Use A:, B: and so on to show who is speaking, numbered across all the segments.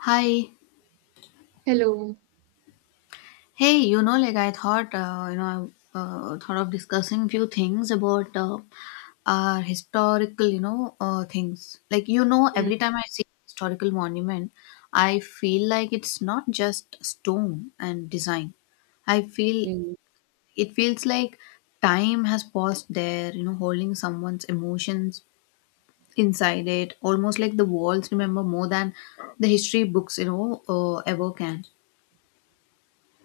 A: Hi.
B: Hello.
A: Hey, you know, like I thought, you know, I thought of discussing few things about our historical, things. Like, you know,
B: Mm.
A: every time I see historical monument, I feel like it's not just stone and design. I feel
B: Mm.
A: it feels like time has paused there, you know, holding someone's emotions inside it, almost like the walls remember more than the history books, ever can.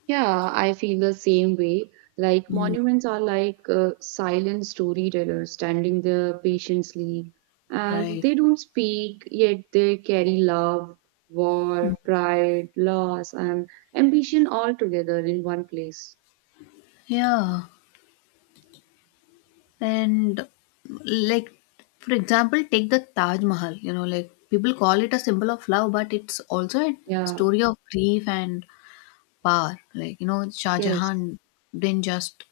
B: Yeah, I feel the same way. Like
A: Mm,
B: monuments are like silent storytellers standing there patiently, and
A: right.
B: they don't speak, yet they carry love, war, pride, loss, and ambition all together in one place.
A: Yeah. And like for example, take the Taj Mahal, you know, like people call it a symbol of love, but it's also a
B: Yeah,
A: story of grief and power. Like, you know, Shah
B: yes.
A: Jahan didn't just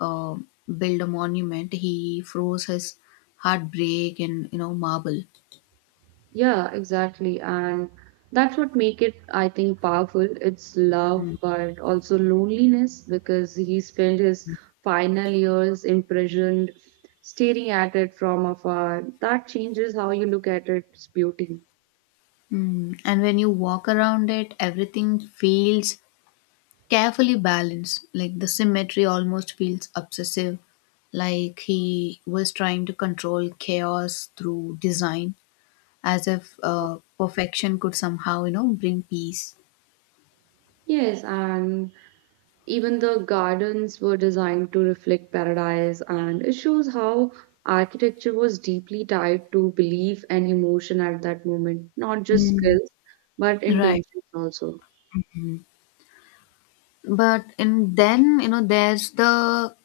A: uh, build a monument, he froze his heartbreak in, you know, marble.
B: Yeah, exactly. And that's what make it, I think, powerful. It's love,
A: Mm.
B: but also loneliness because he spent his final years imprisoned, staring at it from afar. That changes how you look at its beauty.
A: Mm. And when you walk around it, everything feels carefully balanced, like the symmetry almost feels obsessive, like he was trying to control chaos through design, as if perfection could somehow, you know, bring peace.
B: Yes, and even the gardens were designed to reflect paradise, and it shows how architecture was deeply tied to belief and emotion at that moment, not just
A: Mm.
B: skills, but
A: Right.
B: intentions also.
A: But and then, you know, there's the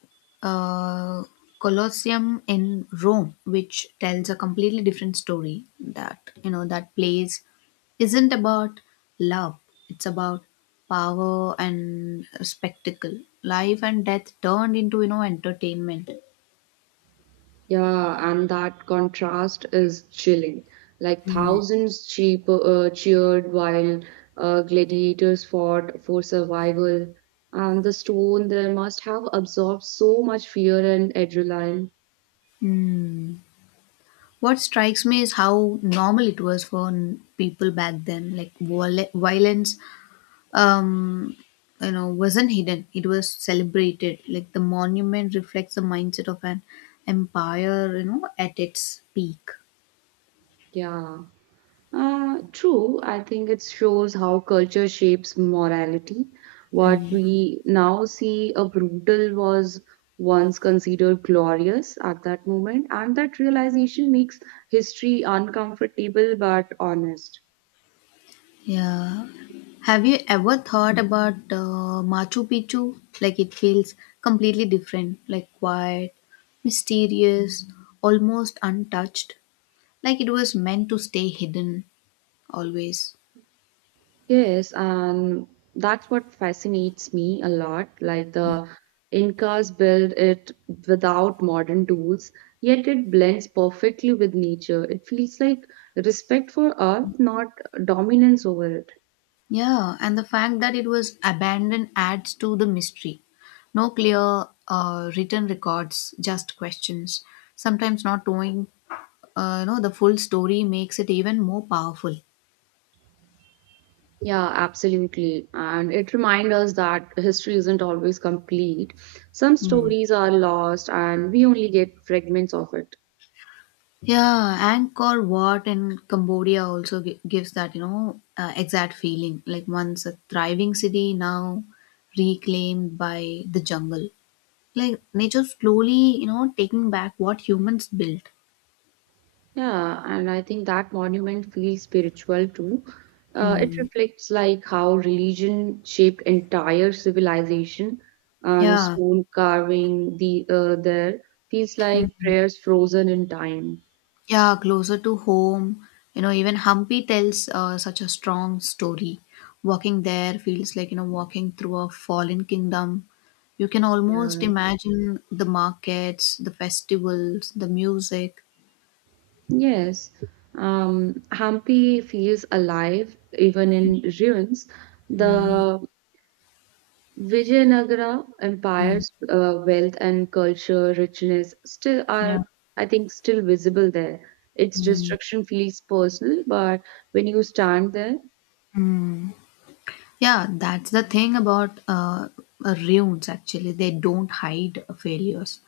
A: uh, Colosseum in Rome, which tells a completely different story. That, you know, that place isn't about love; it's about power and spectacle, life and death turned into, you know, entertainment.
B: Yeah, and that contrast is chilling. Like
A: Mm.
B: thousands cheered while gladiators fought for survival, and the stone there must have absorbed so much fear and adrenaline.
A: Mm. What strikes me is how normal it was for people back then, like violence um you know wasn't hidden, it was celebrated, like the monument reflects the mindset of an empire, you know, at its peak.
B: Yeah. True. I think it shows how culture shapes morality. What
A: Mm.
B: we now see a brutal was once considered glorious at that moment, and that realization makes history uncomfortable but honest.
A: Yeah, have you ever thought about Machu Picchu? Like it feels completely different, like quiet, mysterious, almost untouched, like it was meant to stay hidden always.
B: Yes, and that's what fascinates me a lot. Like the Incas built it without modern tools, yet it blends perfectly with nature. It feels like respect for earth, not dominance over it.
A: Yeah, and the fact that it was abandoned adds to the mystery. No clear written records, just questions. Sometimes not knowing, the full story makes it even more powerful.
B: Yeah, absolutely. And it reminds us that history isn't always complete. Some
A: Hmm.
B: stories are lost, and we only get fragments of it.
A: Yeah, Angkor Wat in Cambodia also gives that, exact feeling. Like once a thriving city, now reclaimed by the jungle. Like nature slowly, you know, taking back what humans built.
B: Yeah, and I think that monument feels spiritual too. It
A: Hmm.
B: reflects like how religion shaped entire civilization, and
A: Yeah.
B: stone carving the there feels like prayers frozen in time.
A: Yeah, closer to home. You know, even Hampi tells such a strong story. Walking there feels like, you know, walking through a fallen kingdom. You can almost
B: Yeah.
A: imagine the markets, the festivals, the music.
B: Yes. Hampi feels alive even in ruins. The Vijayanagara empire's wealth and culture richness still
A: Yeah.
B: are, I think, still visible there. Its destruction feels personal, but when you stand there.
A: Yeah, that's the thing about ruins actually. They don't hide failures.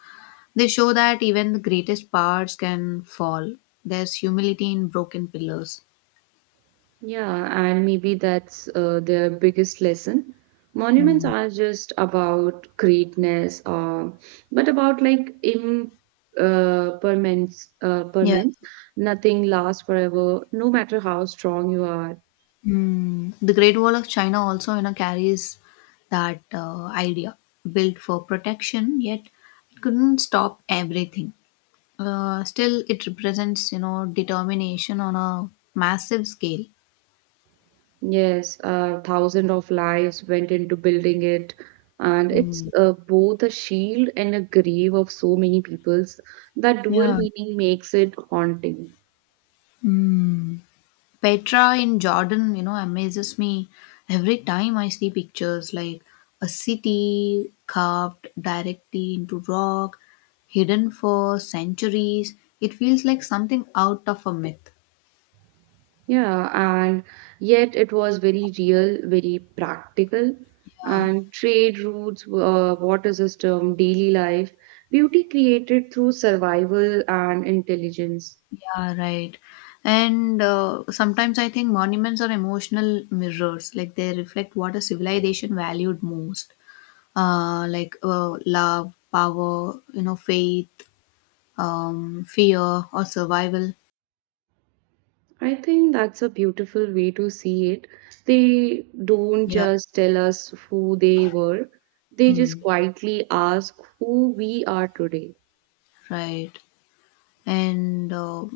A: They show that even the greatest parts can fall. There's humility in broken pillars.
B: Yeah, and maybe that's their biggest lesson. Monuments
A: Hmm.
B: are just about greatness, but about like impermanence. Permanence,
A: Yeah.
B: permanence. Nothing lasts forever, no matter how strong you are.
A: Mm, the Great Wall of China also, you know, carries that idea, built for protection, yet it couldn't stop everything. Still, it represents, you know, determination on a massive scale.
B: Yes, thousands of lives went into building it, and it's
A: Mm,
B: both a shield and a grave of so many peoples. That dual
A: yeah.
B: meaning makes it haunting.
A: Mm. Petra in Jordan, you know, amazes me every time I see pictures, like a city carved directly into rock, hidden for centuries. It feels like something out of a myth.
B: Yeah, and yet it was very real, very practical,
A: Yeah,
B: and trade routes, water system, daily life, beauty created through survival and intelligence.
A: yeah, right. And sometimes I think monuments are emotional mirrors, like they reflect what a civilization valued most, like love, power, you know, faith, fear, or survival.
B: I think that's a beautiful way to see it. They don't
A: Yeah.
B: just tell us who they were, they just
A: Mm,
B: quietly ask who we are today.
A: right. And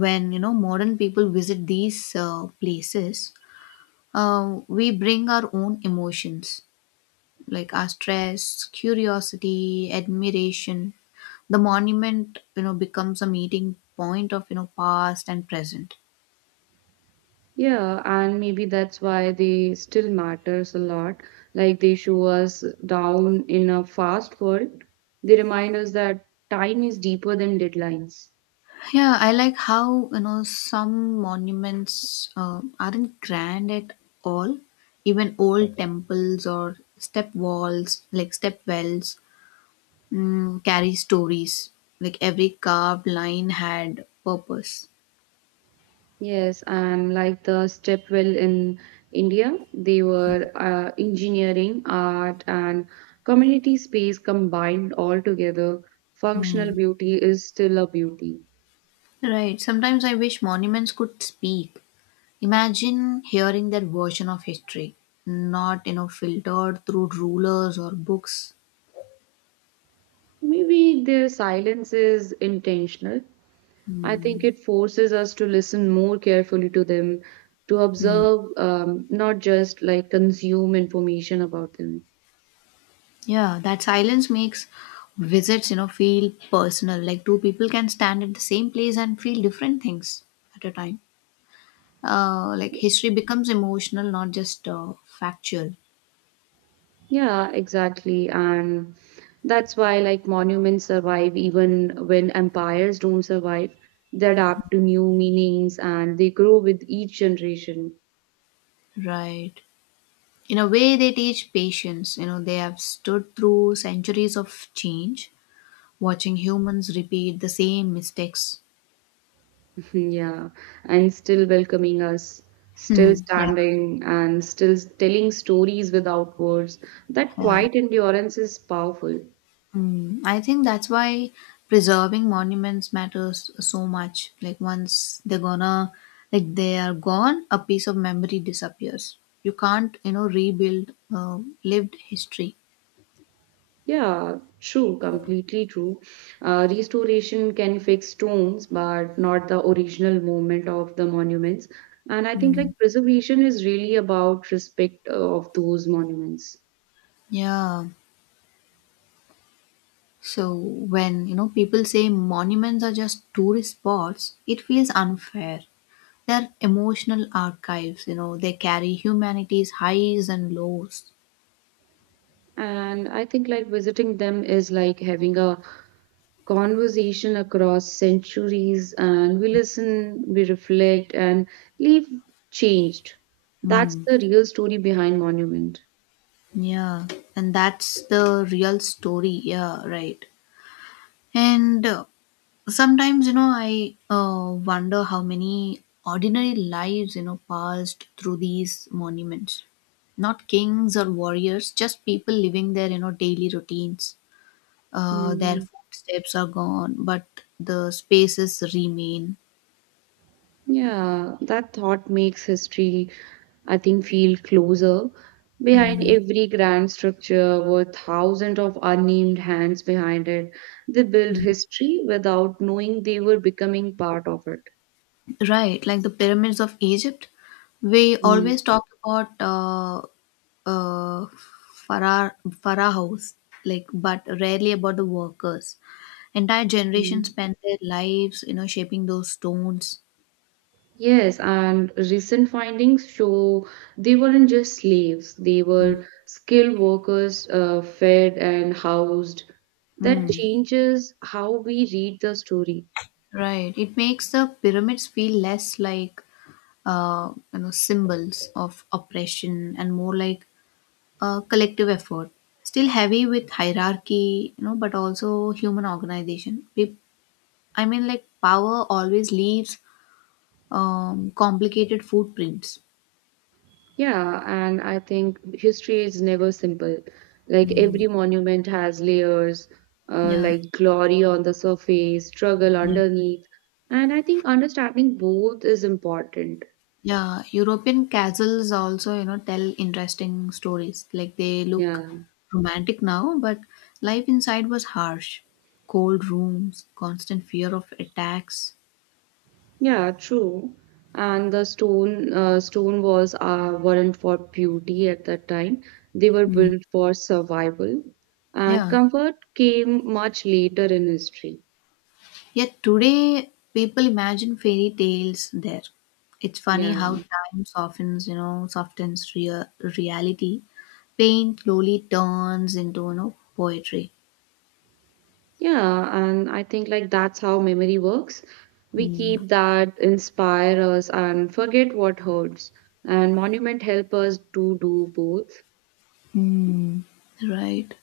A: when, you know, modern people visit these places, we bring our own emotions, like our stress, curiosity, admiration. The monument, you know, becomes a meeting point of, you know, past and present.
B: Yeah, and maybe that's why they still matters a lot. Like they show us down in a fast world, they remind us that time is deeper than deadlines.
A: Yeah, I like how, you know, some monuments aren't grand at all. Even old temples or step walls, like step wells, mm, carry stories. Like every carved line had purpose.
B: Yes, and like the stepwell in India, they were engineering, art, and community space combined all together. Functional
A: Mm.
B: beauty is still a beauty.
A: Right. Sometimes I wish monuments could speak. Imagine hearing their version of history, not, you know, filtered through rulers or books.
B: Maybe their silence is intentional. I think
A: Mm.
B: it forces us to listen more carefully to them, to
A: Mm.
B: observe, not just like consume information about them.
A: Yeah, that silence makes visits, you know, feel personal. Like two people can stand at the same place and feel different things at a time. Like history becomes emotional, not just factual.
B: Yeah, exactly. And that's why like monuments survive even when empires don't survive. They adapt to new meanings and they grow with each generation.
A: Right. In a way, they teach patience, you know, they have stood through centuries of change, watching humans repeat the same mistakes.
B: Yeah. And still welcoming us, still
A: Hmm. Yeah.
B: standing and still telling stories without words. That
A: Yeah.
B: quiet endurance is powerful.
A: Hmm. I think that's why preserving monuments matters so much, like once they're gonna like they are gone, a piece of memory disappears. You can't, you know, rebuild lived history.
B: Yeah, true, completely true. Restoration can fix stones, but not the original movement of the monuments. And I think
A: Mm,
B: like preservation is really about respect of those monuments.
A: yeah. So when, you know, people say monuments are just tourist spots, it feels unfair. They're emotional archives, you know, they carry humanity's highs and lows.
B: And I think like visiting them is like having a conversation across centuries, and we listen, we reflect, and leave changed. That's
A: Hmm.
B: the real story behind monument.
A: Yeah, and that's the real story. Yeah, right. And sometimes, you know, I wonder how many ordinary lives, you know, passed through these monuments. Not kings or warriors, just people living their, you know, daily routines. Their
B: Mhm.
A: footsteps are gone, but the spaces remain.
B: Yeah, that thought makes history, I think, feel closer. Behind
A: Mm.
B: every grand structure were thousands of unnamed hands behind it. They built history without knowing they were becoming part of it.
A: Right, like the pyramids of Egypt. We
B: Mm.
A: always talk about uh, phara- pharaohs, like, but rarely about the workers. Entire generations
B: Mm.
A: spent their lives, you know, shaping those stones.
B: Yes, and recent findings show they weren't just slaves, they
A: Mm.
B: were skilled workers, fed and housed. That
A: Mm.
B: changes how we read the story.
A: Right. It makes the pyramids feel less like, you know, symbols of oppression and more like a collective effort. Still heavy with hierarchy, you know, but also human organization. I mean, like power always leaves complicated footprints.
B: Yeah, and I think history is never simple. Like
A: Mm.
B: every monument has layers,
A: Yeah,
B: like glory on the surface, struggle
A: yeah,
B: underneath. And I think understanding both is important.
A: yeah. European castles also, you know, tell interesting stories. Like they look
B: Yeah,
A: romantic now, but life inside was harsh. Cold rooms, constant fear of attacks.
B: yeah, true. And the stone walls weren't for beauty at that time. They were
A: Mm.
B: built for survival. And
A: Yeah.
B: comfort came much later in history.
A: Yet today, people imagine fairy tales there. It's funny
B: Yeah.
A: how time softens, you know, reality. Pain slowly turns into, you know, poetry.
B: Yeah, and I think like that's how memory works. We
A: Mm.
B: keep that inspire us and forget what hurts. And monument help us to do both.
A: Hmm. Right.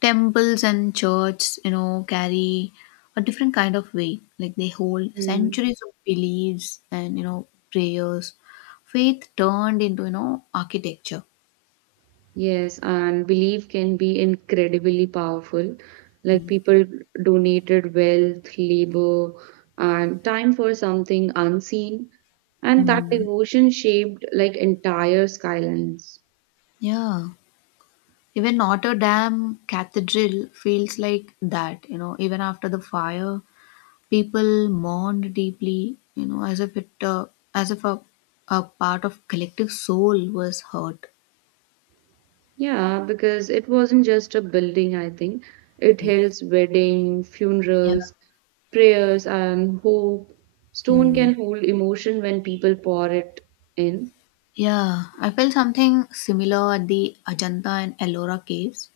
A: Temples and churches, you know, carry a different kind of weight. Like they hold
B: Mm.
A: centuries of beliefs and, you know, prayers. Faith turned into, you know, architecture.
B: Yes, and belief can be incredibly powerful. Like people donated wealth, labor, and time for something unseen, and that
A: Mm.
B: devotion shaped like entire skylines.
A: Yeah. Even Notre Dame Cathedral feels like that, you know, even after the fire, people mourned deeply, you know, as if a part of collective soul was hurt.
B: Yeah, because it wasn't just a building, I think. It held wedding,
A: Yeah.
B: funerals, prayers, and hope. Stone can
A: Mm.
B: hold emotion when people pour it in.
A: Yeah, I felt something similar at the Ajanta and Ellora caves.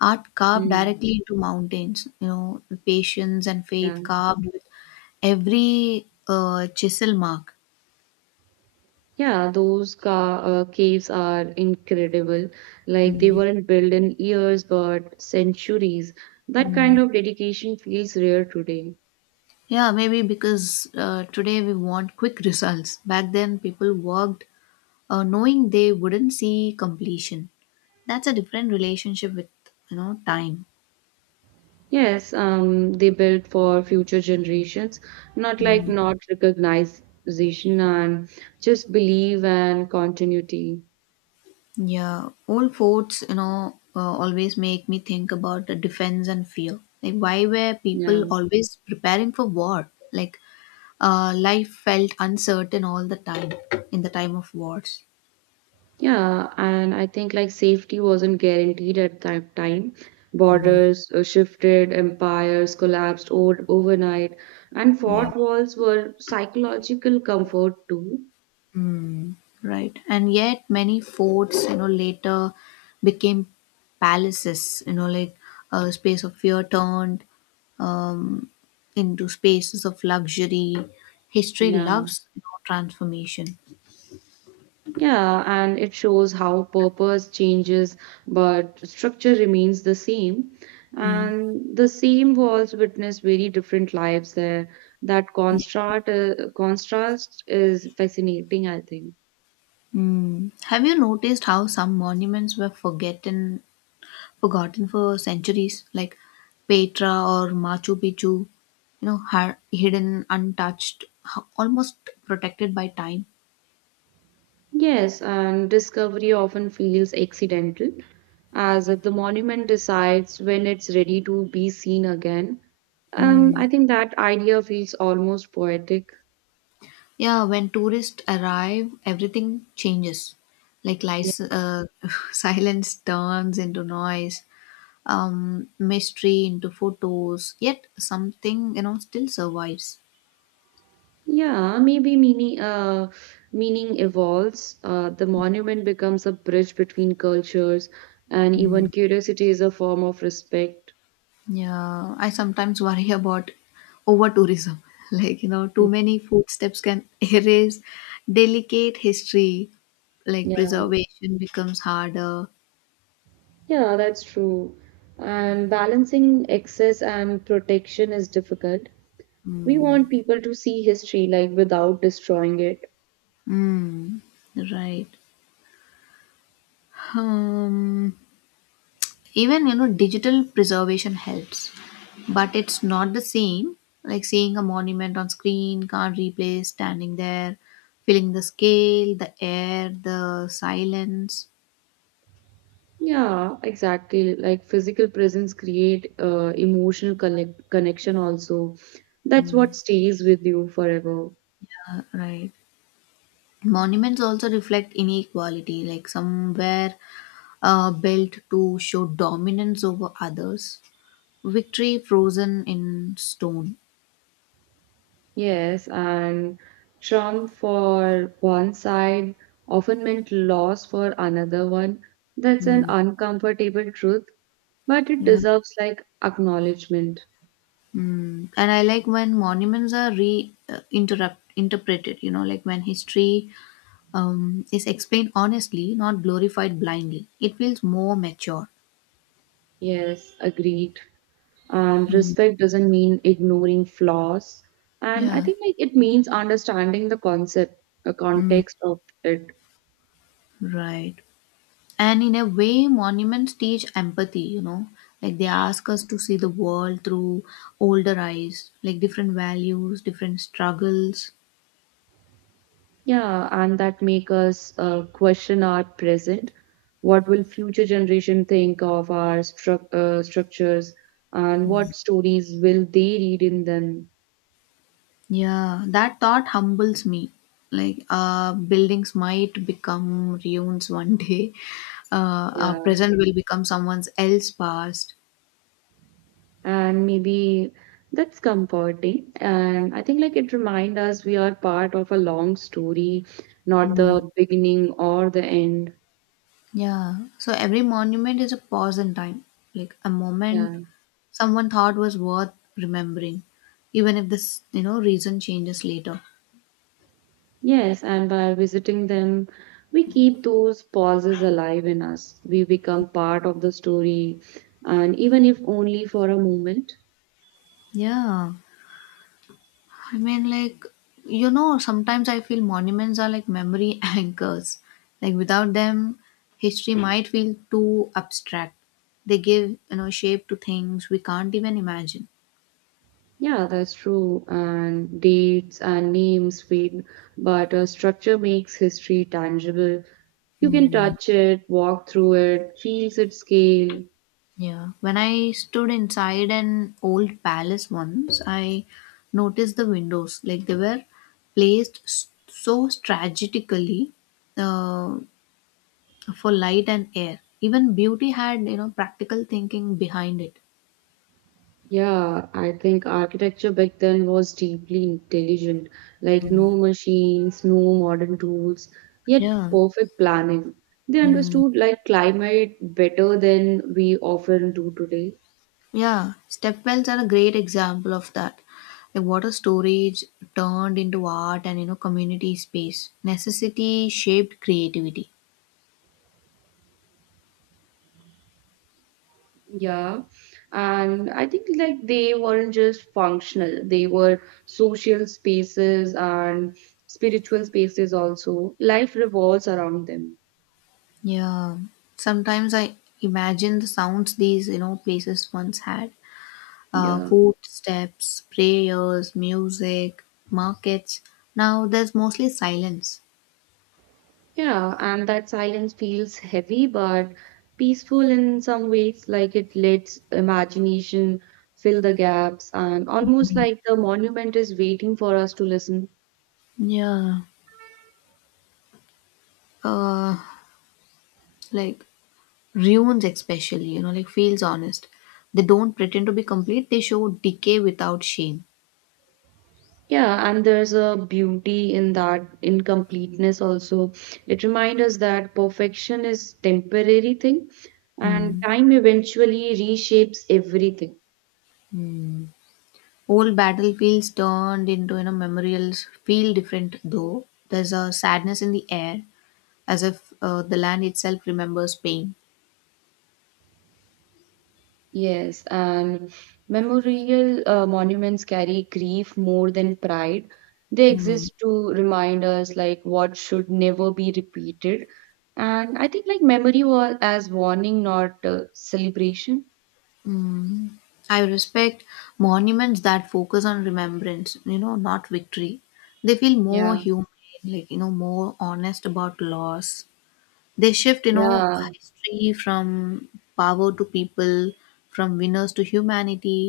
A: Art carved
B: Mm,
A: directly into mountains, you know, the patience and faith
B: yeah.
A: carved with every chisel mark.
B: Yeah, those ca caves are incredible. Like they
A: Mm.
B: weren't built in years but centuries. That kind
A: Mm.
B: of dedication feels rare today.
A: Yeah, maybe because today we want quick results. Back then, people worked knowing they wouldn't see completion. That's a different relationship with, you know, time.
B: Yes, they built for future generations, not like
A: Mm.
B: not recognition and just believe and continuity.
A: Yeah, old forts, you know, always make me think about the defense and fear. Like, why were
B: Yeah.
A: people always preparing for war? Like, life felt uncertain all the time in the time of wars.
B: Yeah, and I think like safety wasn't guaranteed at that time. Borders shifted, empires collapsed overnight, and
A: Yeah.
B: fort walls were psychological comfort too.
A: Mm, right. And yet many forts, you know, later became palaces, you know, like a space of fear turned um, into spaces of luxury. History
B: Yeah.
A: loves, you know, transformation.
B: Yeah, and it shows how purpose changes, but structure remains the same.
A: Mm.
B: And the same walls witness very different lives there. That
A: Yeah.
B: contrast is fascinating, I think.
A: Mm. Have you noticed how some monuments were forgotten, forgotten for centuries, like Petra or Machu Picchu? You know, hidden, untouched, almost protected by time.
B: Yes, and discovery often feels accidental, as if the monument decides when it's ready to be seen again. I
A: Mm.
B: think that idea feels almost poetic.
A: Yeah, when tourists arrive, everything changes. Like silence turns into noise, mystery into photos. Yet something, you know, still survives.
B: Yeah, maybe meaning evolves. The monument becomes a bridge between cultures, and
A: Mm.
B: even curiosity is a form of respect.
A: Yeah, I sometimes worry about over tourism. Like, you know, too many footsteps can erase delicate history. Like
B: Yeah,
A: preservation becomes harder.
B: yeah, that's true. And balancing excess and protection is difficult. We want
A: Mm.
B: people to see history like without destroying it.
A: Mm. Right. Um. Even, you know, digital preservation helps, but it's not the same. Like seeing a monument on screen can't replace standing there, feeling the scale, the air, the silence.
B: Yeah, exactly. Like physical presence create emotional connection also. That's what stays with you forever.
A: Right. Monuments also reflect inequality, like somewhere built to show dominance over others. Victory frozen in stone.
B: Yes, and Trump for one side often meant loss for another one. That's an
A: Mm,
B: uncomfortable truth, but it
A: yeah.
B: deserves like acknowledgement.
A: Mm. And I like when monuments are re interrupt interpreted. You know, like when history is explained honestly, not glorified blindly. It feels more mature.
B: Yes, agreed. And
A: Mm.
B: respect doesn't mean ignoring flaws. And I
A: Yeah.
B: think like it means understanding the concept, the
A: Mm,
B: context of it.
A: right. And in a way, monuments teach empathy, you know, like they ask us to see the world through older eyes, like different values, different struggles.
B: Yeah, and that make us question our present. What will future generation think of our structures, and what
A: Mm.
B: stories will they read in them?
A: Yeah, that thought humbles me. Like, buildings might become ruins one day. Our
B: Yeah,
A: present will become someone else's past.
B: and maybe that's comforting. And I think like it reminds us we are part of a long story, not
A: Mm.
B: the beginning or the end.
A: Yeah. So every monument is a pause in time, like a moment
B: Yeah.
A: someone thought was worth remembering, even if this, you know, reason changes later.
B: Yes, and by visiting them, we keep those pauses alive in us. We become part of the story, and even if only for a moment.
A: Yeah. I mean, like, you know, sometimes I feel monuments are like memory anchors. Like, without them, history Hmm. might feel too abstract. They give, you know, shape to things we can't even imagine.
B: Yeah, that's true. And dates and names fade, but a structure makes history tangible. You can
A: Hmm.
B: touch it, walk through it, feel its scale.
A: Yeah. When I stood inside an old palace once, I noticed the windows. Like, they were placed so strategically uh, for light and air. Even beauty had, you know, practical thinking behind it.
B: Yeah, I think architecture back then was deeply intelligent, like no machines, no modern tools, yet
A: Yeah.
B: perfect planning. They
A: Mm.
B: understood like climate better than we often do today.
A: Yeah. Step wells are a great example of that. Like water storage turned into art and, you know, community space. Necessity shaped creativity.
B: Yeah, and I think like they weren't just functional, they were social spaces and spiritual spaces also. Life revolves around them.
A: Yeah. Sometimes I imagine the sounds these, you know, places once had.
B: Yeah.
A: Footsteps, prayers, music, markets. Now there's mostly silence.
B: Yeah, and that silence feels heavy but peaceful in some ways, like it lets imagination fill the gaps and almost like the monument is waiting for us to listen.
A: Yeah. Uh, like ruins especially, you know, like feels honest. They don't pretend to be complete, they show decay without shame.
B: Yeah, and there's a beauty in that incompleteness also. It reminds us that perfection is temporary thing and
A: Mm,
B: time eventually reshapes everything.
A: mm, old battlefields turned into, you know, memorials feel different, though there's a sadness in the air, as if the land itself remembers pain.
B: Yes, and memorial monuments carry grief more than pride. They
A: Mm.
B: exist to remind us like what should never be repeated. And I think like memory was as warning, not celebration.
A: Mm. I respect monuments that focus on remembrance, you know, not victory. They feel more
B: Yeah,
A: human, like, you know, more honest about loss. They shift, you know,
B: yeah,
A: history from power to people, from winners to humanity.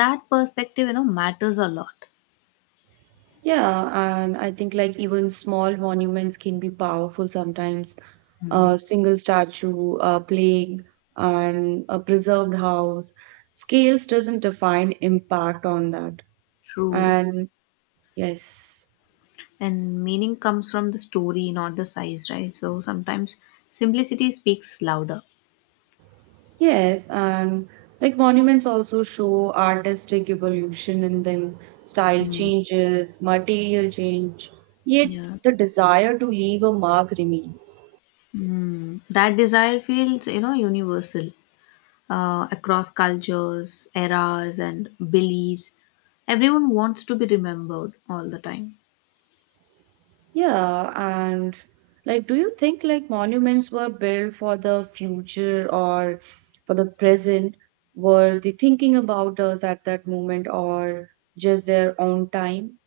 A: That perspective, you know, matters a lot.
B: yeah. And I think like even small monuments can be powerful sometimes. A
A: Mm.
B: single statue, a plaque, and a preserved house. Scales doesn't define impact on that.
A: True,
B: And yes,
A: and meaning comes from the story, not the size, right? So sometimes simplicity speaks louder.
B: yes, and like monuments also show artistic evolution in them, style
A: Mm.
B: changes, material change, yet
A: Yeah.
B: the desire to leave a mark remains.
A: Mm. That desire feels, you know, universal across cultures, eras and beliefs. Everyone wants to be remembered all the time.
B: Yeah, and like, do you think like monuments were built for the future or for the present? Were they thinking about us at that moment or just their own time?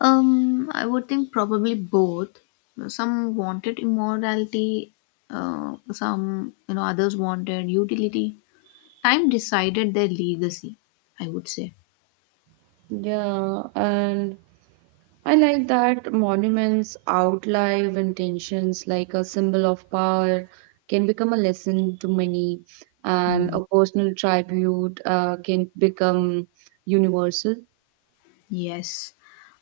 A: I would think probably both. Some wanted immorality, some, you know, others wanted utility. Time decided their legacy. I would say.
B: Yeah, and I like that monuments outlive intentions like a symbol of power can become a lesson to many, and
A: Hmm.
B: a personal tribute can become universal.
A: Yes,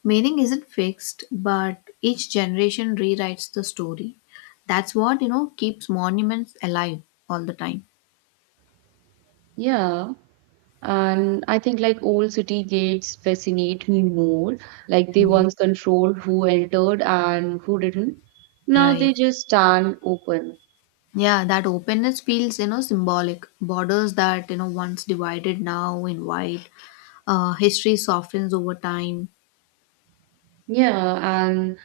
A: meaning isn't fixed, but each generation rewrites the story. That's what, you know, keeps monuments alive all the time.
B: Yeah, and I think like old city gates fascinate me more. Like they
A: Mm.
B: once controlled who entered and who didn't. Now
A: Right.
B: they just stand open.
A: Yeah, that openness feels, you know, symbolic. Borders that, you know, once divided now invite history softens over time.
B: Yeah, and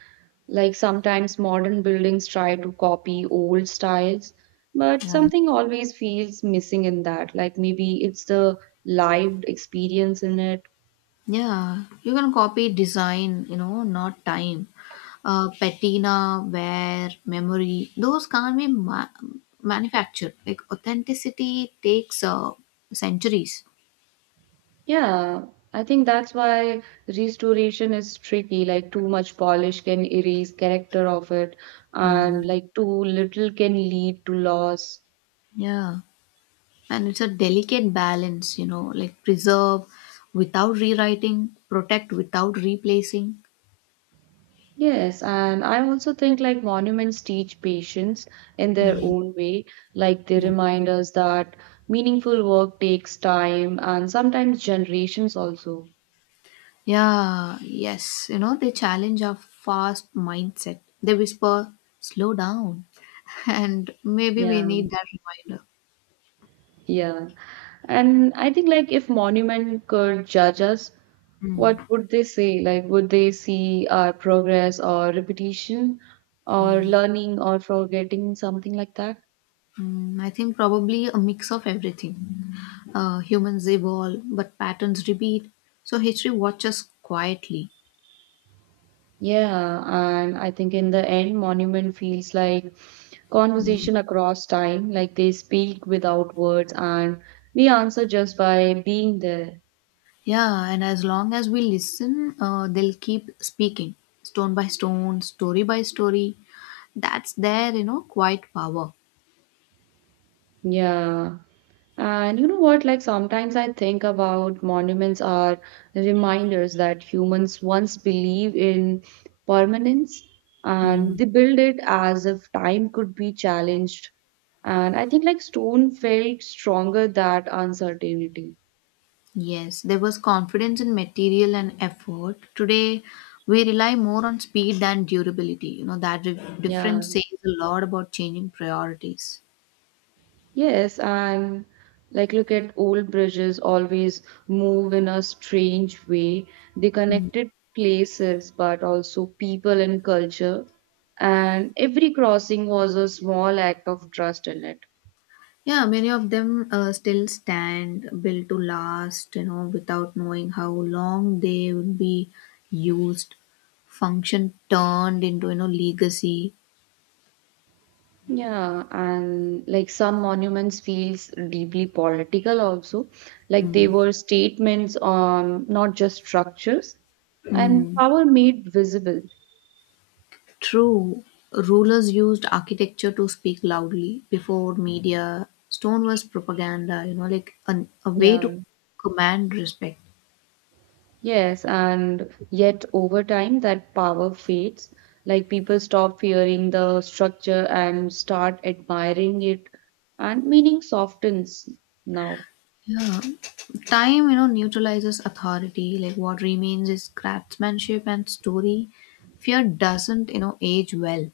B: like sometimes modern buildings try to copy old styles, but
A: Yeah.
B: something always feels missing in that. Like maybe it's the lived experience in it.
A: Yeah, you can copy design, you know, not time. Patina, wear, memory, those can't be manufactured. Like authenticity takes centuries.
B: Yeah, I think that's why restoration is tricky. Like too much polish can erase character of it,
A: Mm.
B: and like too little can lead to loss.
A: Yeah, and it's a delicate balance, you know, like preserve without rewriting, protect without replacing.
B: Yes, and I also think like monuments teach patience in their own way. Like they
A: Mm.
B: remind us that meaningful work takes time and sometimes generations also.
A: Yeah, yes. You know, they challenge our fast mindset. They whisper, slow down. And maybe we
B: Yeah,
A: need that reminder.
B: yeah. And I think like if monument could judge us,
A: Mm,
B: what would they say? Like would they see our progress or repetition or
A: mm,
B: learning or forgetting something like that?
A: mm. I think probably a mix of everything. Humans evolve, but patterns repeat. So history watches quietly.
B: Yeah, and I think in the end, Monument feels like conversation across time, like they speak without words, and we answer just by being there.
A: Yeah, and as long as we listen, they'll keep speaking, stone by stone, story by story. That's their, you know, quiet power.
B: Yeah. And you know what? Like sometimes I think about monuments are reminders that humans once believed in permanence and they build it as if time could be challenged. And I think like stone felt stronger that uncertainty.
A: Yes, there was confidence in material and effort. Today, we rely more on speed than durability. You know, that
B: Yeah.
A: difference says a lot about changing priorities.
B: Yes, and like look at old bridges always move in a strange way. They
A: Mm.
B: connected places, but also people and culture. And every crossing was a small act of trust in it.
A: Yeah, many of them still stand built to last, you know, without knowing how long they would be used, function turned into, you know, legacy.
B: Yeah, and like some monuments feels deeply political also. Like they
A: Mm.
B: were statements on not just structures and
A: Mm.
B: power made visible.
A: True, rulers used architecture to speak loudly before media. Stone was propaganda, you know, like a way to
B: Yeah.
A: command respect.
B: Yes, and yet over time that power fades. Like people stop fearing the structure and start admiring it, and meaning softens now.
A: Yeah. Time, you know, neutralizes authority. Like what remains is craftsmanship and story. Fear doesn't, you know, age well.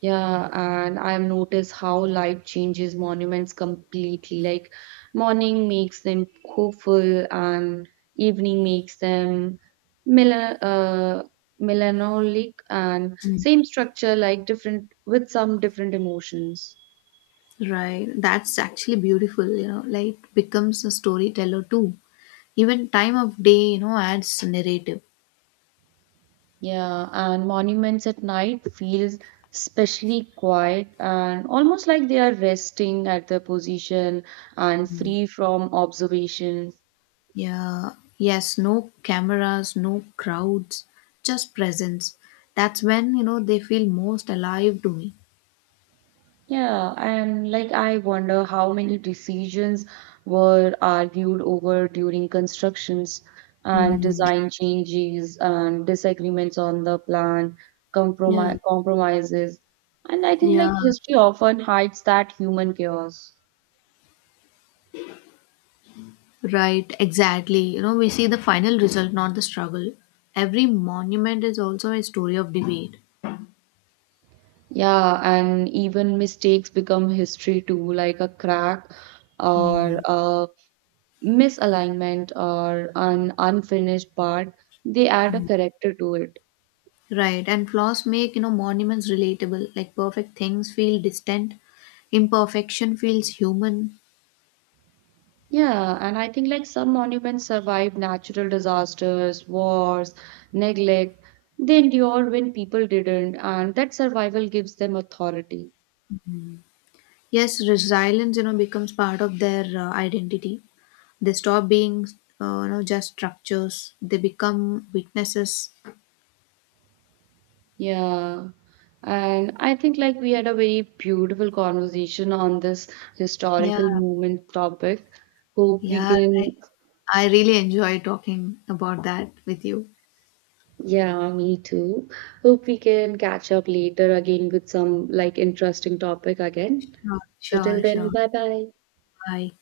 B: Yeah, and I've noticed how light changes monuments completely. Like morning makes them hopeful, and evening makes them mel- uh, melancholic, and
A: Mm.
B: same structure, like different with some different emotions.
A: Right. That's actually beautiful, you know, like it becomes a storyteller too. Even time of day, you know, adds narrative.
B: Yeah, and monuments at night feels especially quiet and almost like they are resting at their position and free from observation.
A: Yeah, yes, no cameras, no crowds, just presence. That's when, you know, they feel most alive to me.
B: Yeah, and like I wonder how many decisions were argued over during constructions and
A: Hmm.
B: design changes and disagreements on the plan,
A: Yeah,
B: compromises. And I think
A: yeah,
B: like history often hides that human chaos.
A: right, exactly. You know, we see the final result, not the struggle. Every monument is also a story of debate.
B: Yeah, and even mistakes become history too, like a crack or
A: Hmm.
B: a misalignment or an unfinished part. They add a character to it.
A: Right, and flaws make, you know, monuments relatable, like perfect things feel distant, imperfection feels human.
B: Yeah, and I think like some monuments survive natural disasters, wars, neglect. They endure when people didn't, and that survival gives them authority.
A: Yes, resilience, you know, becomes part of their identity. They stop being, you know, just structures. They become witnesses.
B: Yeah. And I think like we had a very beautiful conversation on this
A: Yeah,
B: historical moment topic. Hope we
A: yeah. I,
B: can.
A: I really enjoy talking about that with you.
B: Yeah, me too. Hope we can catch up later again with some like interesting topic again.
A: Sure,
B: So till
A: sure, sure.
B: then, bye bye.
A: Bye.